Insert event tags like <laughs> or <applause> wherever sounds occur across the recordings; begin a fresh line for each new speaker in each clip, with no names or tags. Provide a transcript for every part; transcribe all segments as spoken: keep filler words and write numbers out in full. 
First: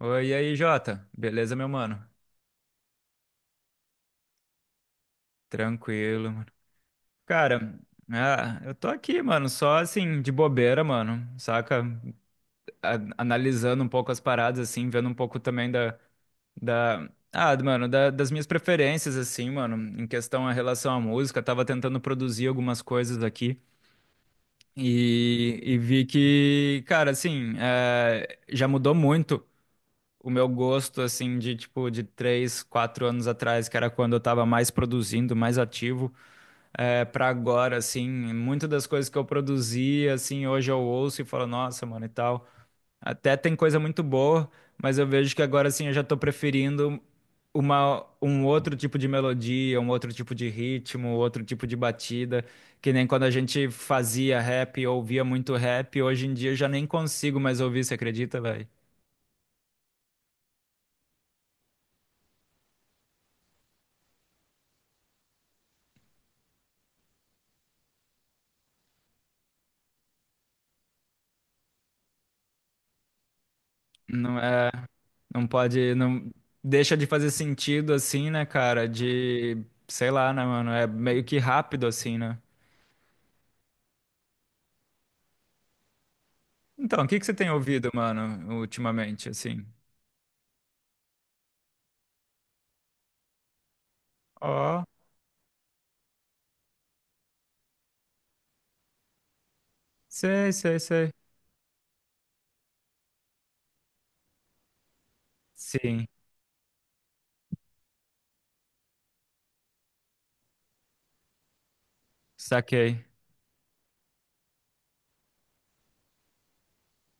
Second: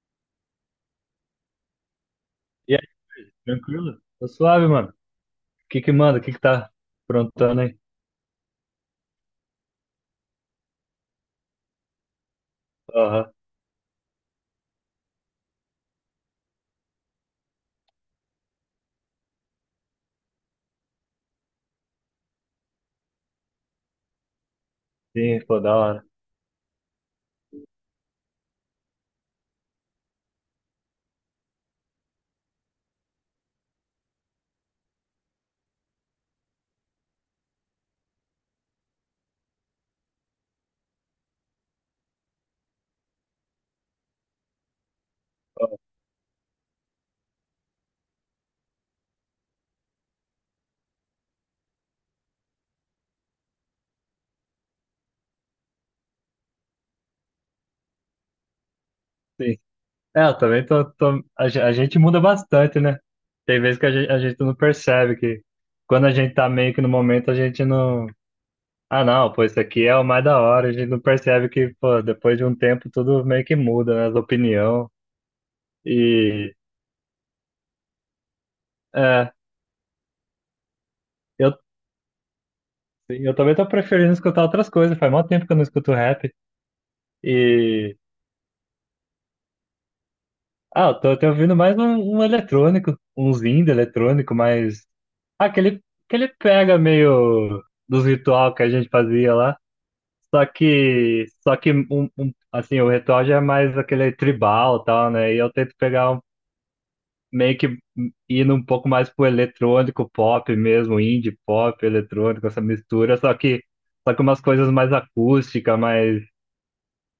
Oi, e aí, Jota? Beleza, meu mano?
E aí, tranquilo? Tô suave, mano. O que que manda? O
Tranquilo,
que que
mano.
tá aprontando aí?
Cara, ah, eu tô aqui, mano, só assim, de bobeira, mano, saca? A-
Aham,
analisando um pouco as paradas, assim, vendo um pouco também da, da, ah, mano, da- das minhas preferências, assim, mano, em questão a relação à música. Tava tentando produzir algumas coisas aqui
sim,
e,
pô, da
e vi
hora.
que, cara, assim, eh, já mudou muito. O meu gosto, assim, de tipo, de três, quatro anos atrás, que era quando eu tava mais produzindo, mais ativo, é, pra agora, assim, muitas das coisas que eu produzia, assim, hoje eu ouço e falo, nossa, mano, e tal. Até tem coisa muito boa, mas eu vejo que agora,
Ó.
assim, eu já tô preferindo uma, um outro tipo de melodia, um outro tipo de ritmo, outro tipo de batida, que nem quando a gente fazia rap, ouvia muito rap, hoje em dia eu já nem consigo mais ouvir, você acredita?
Sim. É, eu também tô, tô- A, ge- a gente muda bastante, né? Tem vezes que a gente, a gente não percebe que quando a gente tá meio que no momento, a gente não. Ah, não, pô, isso aqui é o mais da hora. A gente não percebe que, pô, depois de um tempo tudo meio que muda, né? As
Não é,
opinião.
não pode, não
E...
deixa de fazer sentido assim, né, cara?
É,
De, sei lá, né, mano? É meio que
eu,
rápido assim, né?
eu também tô preferindo escutar outras coisas. Faz mó tempo que eu não escuto rap.
Então, o que que você tem ouvido,
E...
mano, ultimamente, assim?
Ah, eu tô até ouvindo mais um, um eletrônico, uns indie eletrônico,
Ó,
mas. Ah, aquele, aquele pega meio dos ritual que a gente fazia lá. Só
sei, sei, sei.
que. Só que, um, um- assim, o ritual já é mais aquele tribal e tal, né? E eu tento
Sim,
pegar um, meio que indo um pouco mais pro eletrônico pop mesmo, indie pop, eletrônico, essa
saquei.
mistura. Só que. Só que umas coisas mais acústica, mais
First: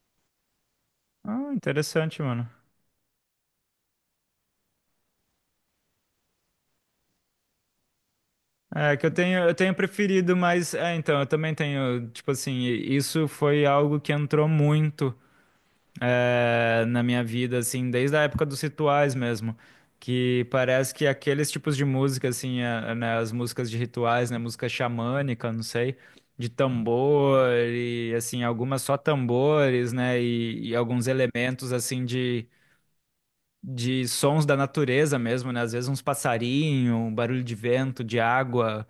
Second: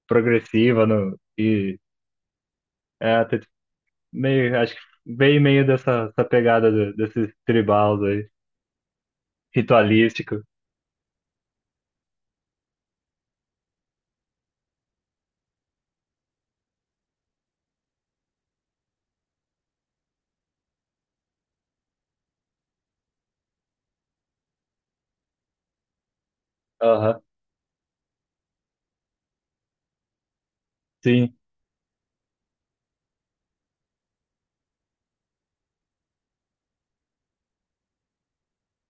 progressiva no,
Ah,
e.
interessante, mano.
É, meio, acho que bem meio dessa, dessa pegada do, desses tribals aí,
É que eu tenho, eu tenho preferido,
ritualístico.
mas é, então, eu também tenho, tipo assim, isso foi algo que entrou muito. Eh, na minha vida, assim, desde a época dos rituais mesmo, que parece que aqueles tipos de música, assim, a- né, as músicas de rituais, né, música xamânica, não sei, de
Aham,
tambor e, assim, algumas só tambores, né, e, e alguns
sim,
elementos, assim, de, de sons da natureza mesmo, né, às vezes uns passarinho, um barulho de vento, de água.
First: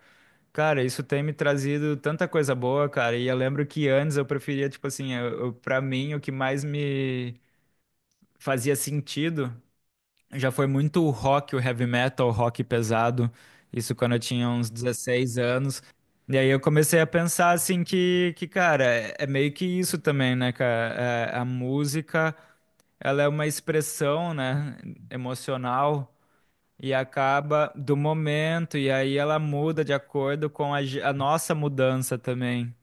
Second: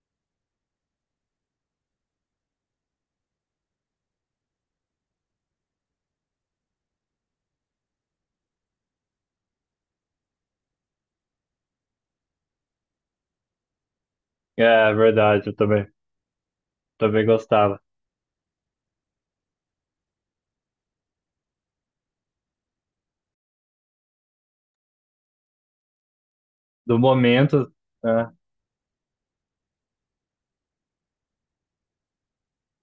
Cara, isso tem me trazido tanta coisa boa, cara. E eu lembro que antes eu preferia, tipo assim, eu, eu, pra mim, o que mais me fazia sentido. Já foi muito o rock, o heavy metal, o rock pesado. Isso quando eu tinha uns
é
dezesseis
verdade, eu
anos.
também,
E aí eu comecei a
também
pensar
gostava.
assim que, que, cara, é é meio que isso também, né, cara? É, a música, ela é uma expressão, né, emocional e
Do momento,
acaba do
né?
momento e aí ela muda de acordo com a, ge- a nossa mudança também,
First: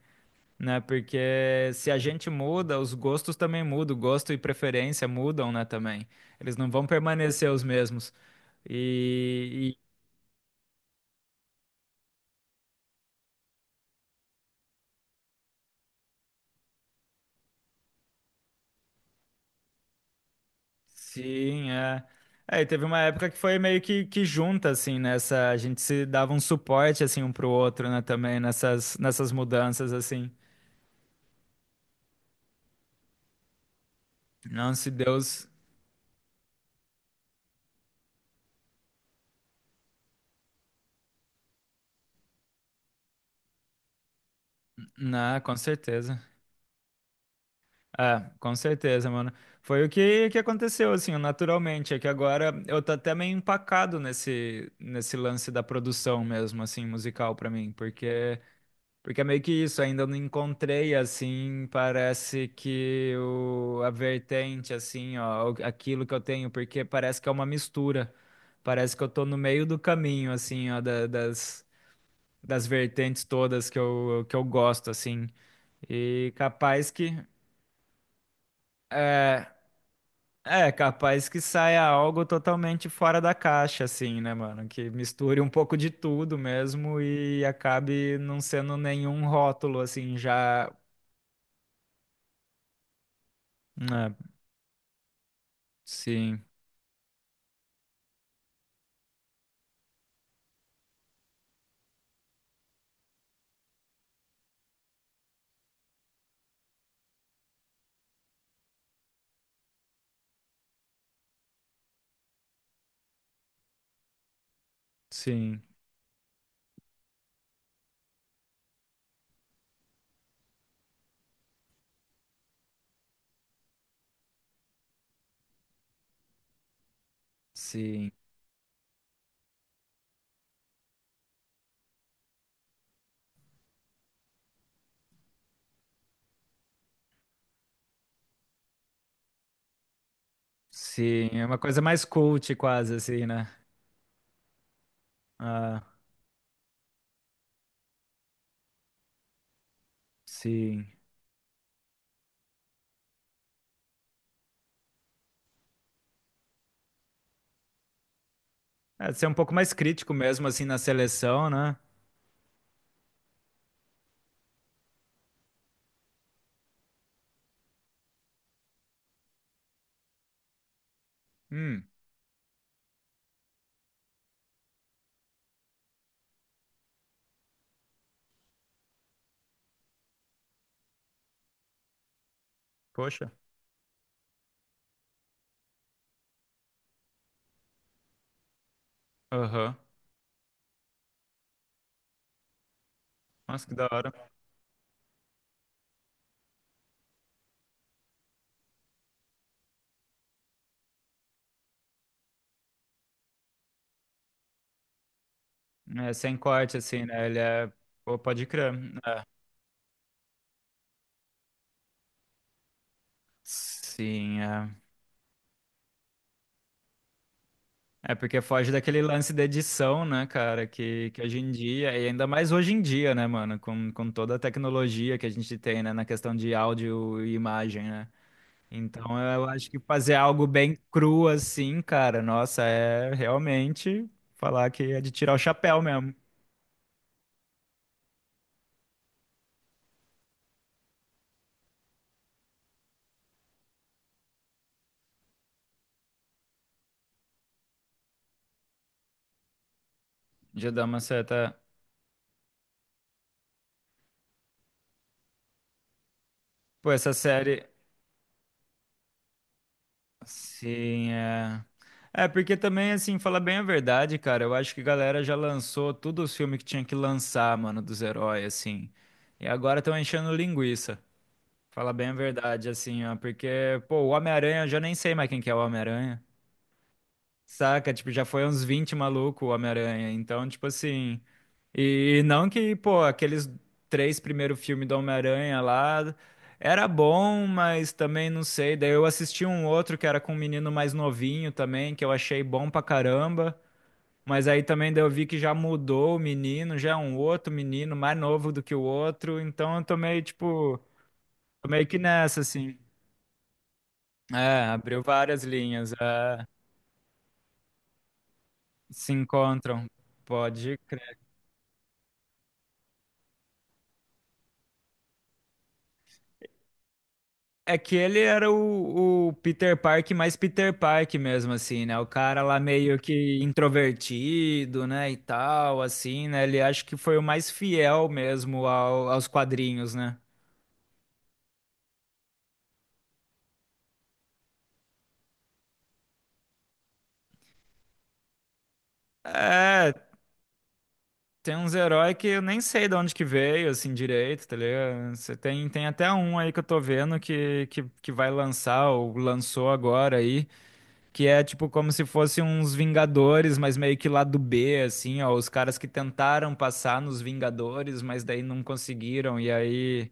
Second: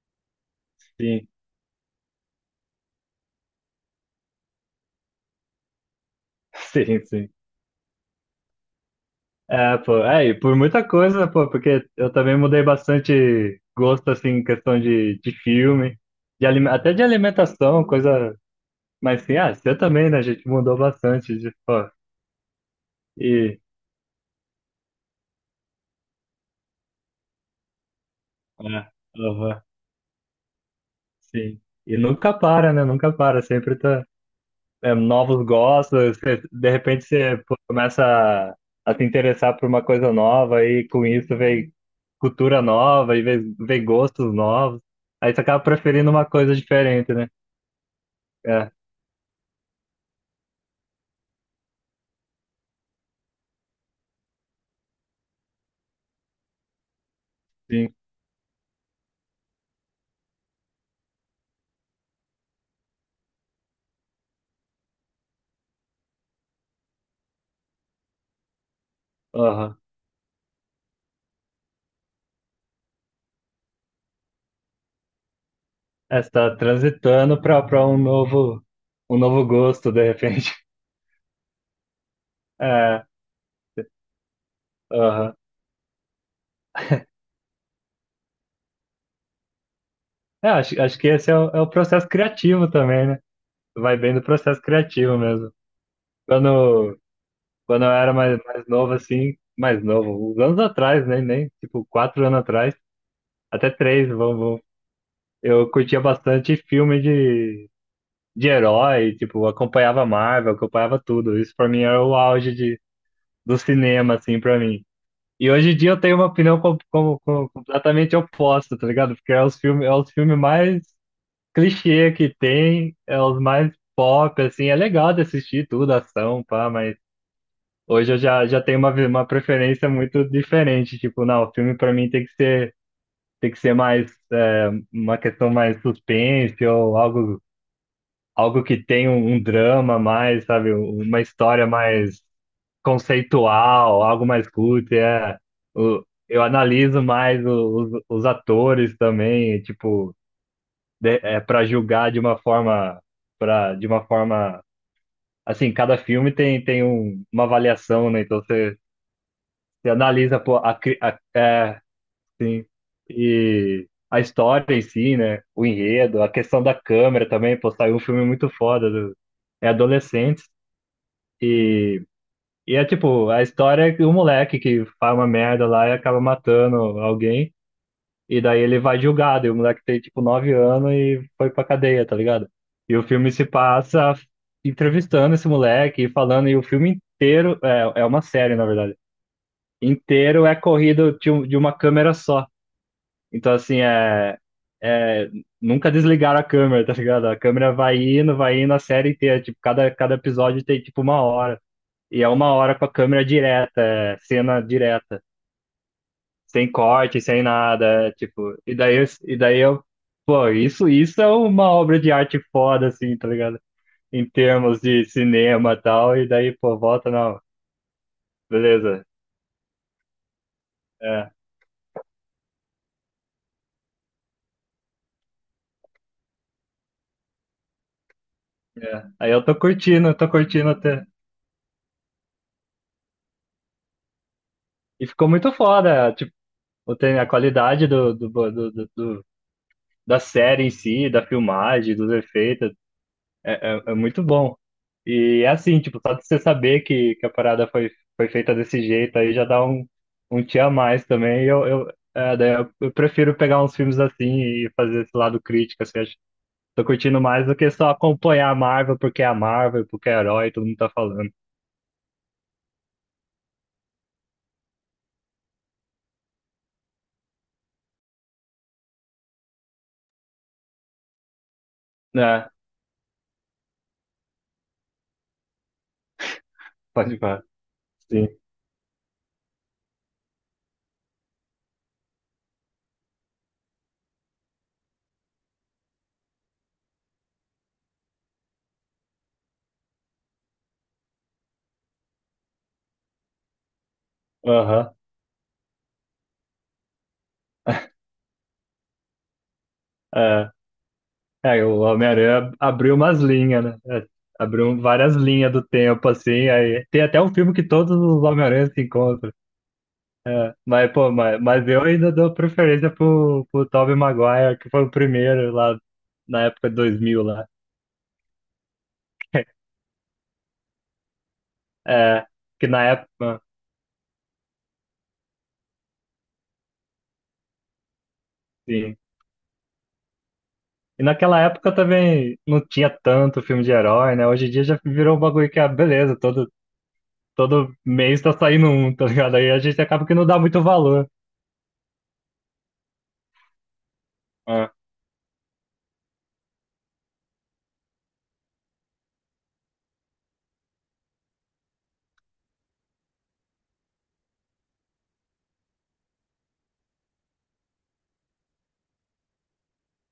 né?
Sim.
Porque se a gente muda, os gostos também mudam, gosto e preferência mudam, né, também. Eles não
<laughs>
vão
Sim, sim.
permanecer os mesmos. E,
É,
e-
pô, é, e por muita coisa, pô, porque eu também mudei bastante gosto, assim, em questão de, de filme, de, alime- até de alimentação, coisa, mas sim, ah, você também, né, a gente mudou bastante, de,
sim,
pô,
é. É, e teve uma época que foi
e,
meio que, que junta, assim, nessa. A gente se dava um suporte, assim, um pro outro, né, também,
é,
nessas, nessas
aham,
mudanças, assim.
sim. E nunca para, né? Nunca para, sempre tá.
Não, se
É, novos
Deus.
gostos, você- de repente você pô, começa a, a se interessar por uma coisa nova e com isso vem cultura nova e vem, vem, gostos novos. Aí
Não,
você
com
acaba preferindo
certeza.
uma coisa diferente, né?
É, com
É,
certeza, mano. Foi o que, que aconteceu, assim, naturalmente. É que agora eu tô até meio empacado nesse, nesse lance da produção mesmo, assim, musical pra mim.
sim.
Porque, porque é meio que isso, ainda não encontrei, assim, parece que o, a vertente, assim, ó, o- aquilo que eu tenho, porque parece que é uma mistura. Parece que eu tô no meio do
Aham.
caminho, assim, ó, da- das, das vertentes todas que eu que eu gosto, assim.
É, você
E
tá
capaz que.
transitando para para um novo um
É,
novo gosto, de repente. <laughs>
é, capaz que saia algo totalmente
É,
fora da caixa, assim, né, mano? Que
aham.
misture um pouco de tudo mesmo e acabe não sendo nenhum rótulo, assim,
É,
já,
acho, acho que esse é o, é o processo criativo também, né? Vai bem
né?
do processo criativo mesmo.
Sim,
Quando Quando eu era mais, mais, novo, assim, mais novo, uns anos atrás, né? Nem, tipo, quatro anos atrás, até três, vamos, vamos. Eu curtia bastante filme de, de herói, tipo, acompanhava Marvel, acompanhava tudo. Isso pra mim era o auge de, do cinema, assim, pra mim. E
sim,
hoje em dia eu tenho uma opinião com, com, com- completamente oposta, tá ligado? Porque é os filmes, é os filmes, mais clichê que tem, é os mais pop, assim, é legal de assistir tudo, ação, pá, mas.
sim,
Hoje eu já, já, tenho uma, vi- uma preferência muito diferente. Tipo, não, o filme pra mim tem que ser, tem que ser, mais é, uma questão mais suspense ou algo, algo que tenha um, um drama mais, sabe, um, uma
sim. É uma
história
coisa mais
mais
cult, quase, assim, né?
conceitual, algo mais cult. É.
Ah,
O, eu analiso mais o- os, os atores também, tipo,
sim.
de, é, para julgar de uma forma, para de uma forma, assim, cada filme tem, tem um, uma avaliação, né? Então você
É, ser um pouco mais
Você
crítico
analisa,
mesmo,
pô,
assim,
a,
na
cri- a,
seleção, né?
é, sim, e a história em si, né? O enredo, a questão da câmera também, pô, saiu um filme muito foda. Do- é adolescentes
Hum,
e, e é tipo, a história é que o moleque que faz uma merda lá e acaba matando alguém, e daí ele vai julgado, e o moleque tem tipo nove anos e foi pra cadeia, tá ligado? E o
poxa.
filme se passa entrevistando esse moleque e falando, e o filme inteiro é, é uma série, na verdade
Aham.
inteiro é corrido de, um- de uma câmera só. Então,
Nossa, que
assim,
da hora.
é, é. Nunca desligaram a câmera, tá ligado? A câmera vai indo, vai indo a série inteira. Tipo, cada, cada episódio tem, tipo, uma hora. E é uma hora com a câmera direta, é, cena direta.
É, sem
Sem
corte, assim,
corte,
né? Ele
sem
é.
nada. É,
Pô, pode
tipo,
crer.
e daí, eu- e daí eu. Pô, isso, isso é uma obra de arte foda, assim, tá ligado? Em
Sim, é.
termos de cinema e tal. E daí, pô, volta, não.
É porque foge daquele
Beleza.
lance da edição, né, cara? Que, que
É,
hoje em dia, e ainda mais hoje em dia, né, mano? Com, com toda a tecnologia que a gente tem, né, na questão de áudio e imagem, né?
é.
Então
Aí eu
eu
tô
acho que
curtindo,
fazer
tô
algo
curtindo
bem
até.
cru assim, cara, nossa, é realmente falar que é
E
de
ficou
tirar o
muito
chapéu mesmo.
foda, tipo, tem a qualidade do, do, do, do- do- da série em si, da filmagem, dos efeitos, é, é, é muito bom. E é assim, tipo, só de você saber que, que, a parada foi, foi feita desse jeito aí já dá um, um tchan a
De dar uma
mais também. E
certa.
eu, eu, é, daí eu, eu prefiro pegar uns filmes assim e fazer esse lado crítico, assim, acho, tô
Pô, essa
curtindo mais do
série.
que só acompanhar a Marvel porque é a Marvel, porque é herói, todo mundo tá
Sim,
falando.
é. É, porque também, assim, falar bem a verdade, cara, eu acho que a galera já lançou todos os filmes que tinha que lançar, mano, dos heróis, assim. E agora estão enchendo linguiça. Falar bem a
É,
verdade, assim, ó. Porque, pô, o Homem-Aranha, eu já nem sei mais quem que é o Homem-Aranha.
pode falar.
Saca? Tipo, já
Sim.
foi uns vinte maluco o Homem-Aranha. Então, tipo assim. E não que, pô, aqueles três primeiros filmes do Homem-Aranha lá era bom, mas também não sei. Daí eu assisti um outro que era com um menino mais novinho também, que eu achei bom pra caramba. Mas aí também
Aham.
daí eu vi que já mudou o menino, já é um outro menino, mais novo do que o outro. Então eu tô meio,
É.
tipo,
É,
tô
o
meio que nessa,
Homem-Aranha
assim.
abriu umas linhas, né? É,
É,
abriu
abriu
várias
várias
linhas do
linhas.
tempo,
É,
assim. Aí tem até um filme que todos os Homem-Aranha se
se
encontram.
encontram.
É,
Pode.
mas, pô, mas, mas eu ainda dou preferência pro, pro, Tobey Maguire, que foi o primeiro lá na época de dois mil lá.
É que ele era o, o
<laughs>
Peter Park mais Peter Park mesmo, assim, né? O
É,
cara lá
que na
meio que
época,
introvertido, né? E tal, assim, né? Ele acho que foi o mais fiel mesmo
sim.
ao- aos quadrinhos, né?
E naquela época também não tinha tanto filme de herói, né? Hoje em dia já virou um bagulho que é beleza, todo, todo mês tá saindo um, tá ligado? Aí a gente
É,
acaba que não dá muito valor.
tem uns heróis que eu nem sei de onde que veio, assim, direito, tá
Ah,
ligado? Você tem, tem até um aí que eu tô vendo que, que, que vai lançar, ou lançou agora aí. Que é tipo como se fossem uns Vingadores, mas meio que lá do B, assim, ó. Os caras que tentaram passar nos Vingadores, mas daí não conseguiram. E aí,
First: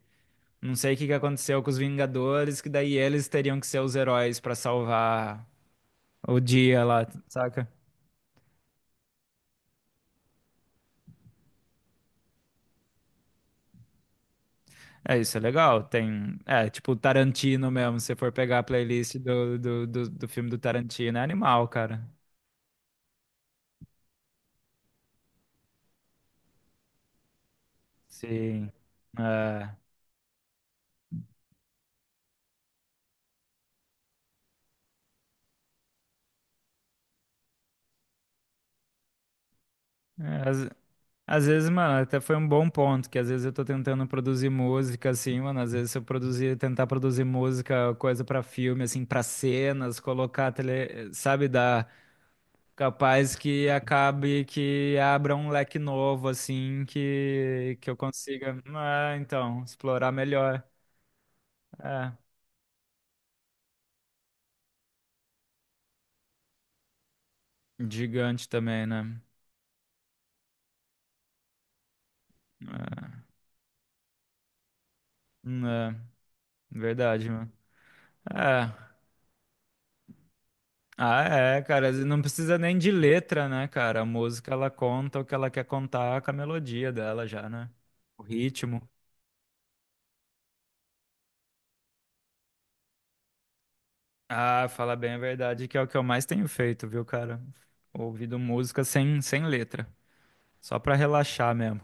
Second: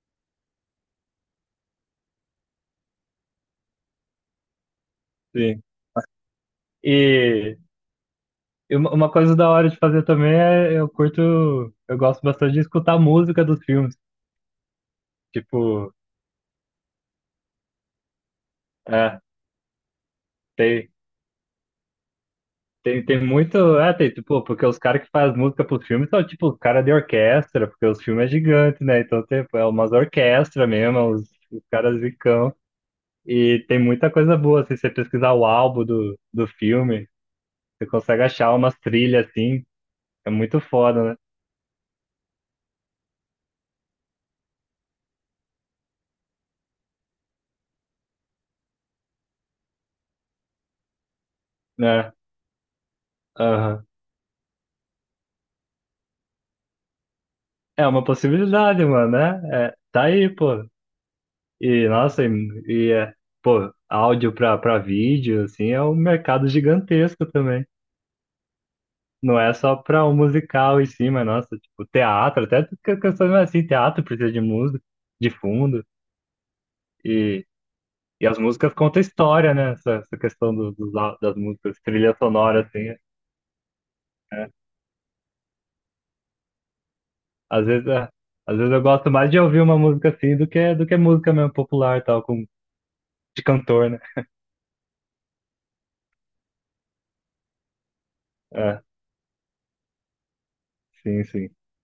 não sei o que que aconteceu com os Vingadores, que daí eles teriam que ser os heróis pra salvar
sim.
o dia lá,
E,
saca?
E uma uma coisa da hora de fazer também é eu curto, eu gosto bastante de escutar a música dos filmes.
É, isso é legal.
Tipo,
Tem. É, tipo Tarantino mesmo. Se você for pegar a playlist
é,
do, do, do, do filme do
tem,
Tarantino, é animal, cara.
tem, tem muito. É, tem, tipo, porque os caras que fazem música pros filmes são tipo os caras de orquestra, porque os filmes é
Sim.
gigante, né? Então tem é
É.
umas orquestras mesmo, os, os, caras zicão. E tem muita coisa boa, assim, se você pesquisar o álbum do, do filme, você consegue achar umas trilhas assim, é
É.
muito
as-
foda,
Às vezes, mano, até foi um bom ponto, que às vezes eu tô tentando produzir música, assim, mano, às vezes se eu produzir, tentar produzir música, coisa pra filme, assim, pra cenas, colocar tele, sabe, dá
né?
capaz
É,
que
aham.
acabe que abra um leque novo, assim, que
É
que eu
uma
consiga,
possibilidade, mano,
ah, então,
né? É, tá
explorar
aí, pô.
melhor.
E,
É,
nossa, e, e, é, pô, áudio pra, pra vídeo, assim, é um mercado gigantesco também.
gigante também, né?
Não é só pra o musical em si, mas, nossa, tipo, teatro, até que- questões mais assim, teatro precisa de música, de
É,
fundo,
né? Verdade,
e,
mano.
e as
É.
músicas contam história, né? Essa, essa questão do, dos á-
Ah,
das
é,
músicas,
cara,
trilha
não precisa
sonora,
nem de
assim.
letra, né, cara? A música ela conta o que ela quer contar com a melodia dela já,
Às
né?
vezes, é,
O
às vezes eu
ritmo.
gosto mais de ouvir uma música assim do que, do que música mesmo popular, tal, com, de cantor, né?
Ah, fala bem a verdade, que é o que eu mais tenho feito, viu, cara? Ouvido
É,
música sem, sem letra, só pra
sim, sim.
relaxar mesmo.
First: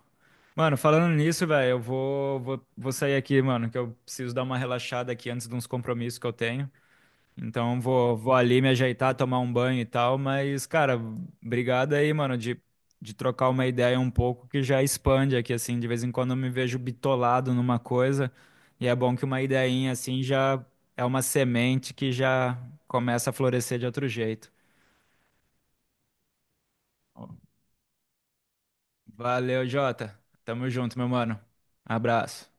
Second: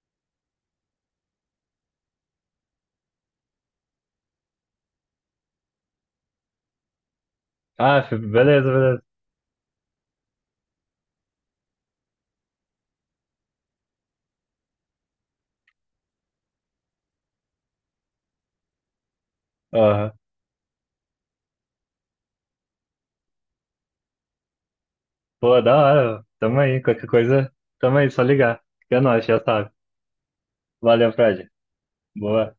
Mano, falando nisso, velho, eu vou, vou, vou sair aqui, mano, que eu preciso dar uma relaxada aqui antes de uns compromissos que eu tenho. Então
Ah,
vou, vou ali me
beleza, beleza.
ajeitar, tomar um banho e tal, mas, cara, obrigado aí, mano, de, de trocar uma ideia um pouco que já expande aqui, assim, de vez em quando eu me vejo bitolado numa coisa, e é bom que uma ideinha
Aham.
assim já é uma semente que já começa a florescer de outro jeito.
Pô, da hora. Tamo aí. Qualquer coisa, tamo aí. Só ligar. Que é nóis, já
Valeu,
sabe.
Jota. Tamo junto, meu
Valeu,
mano.
Fred.
Abraço.
Boa.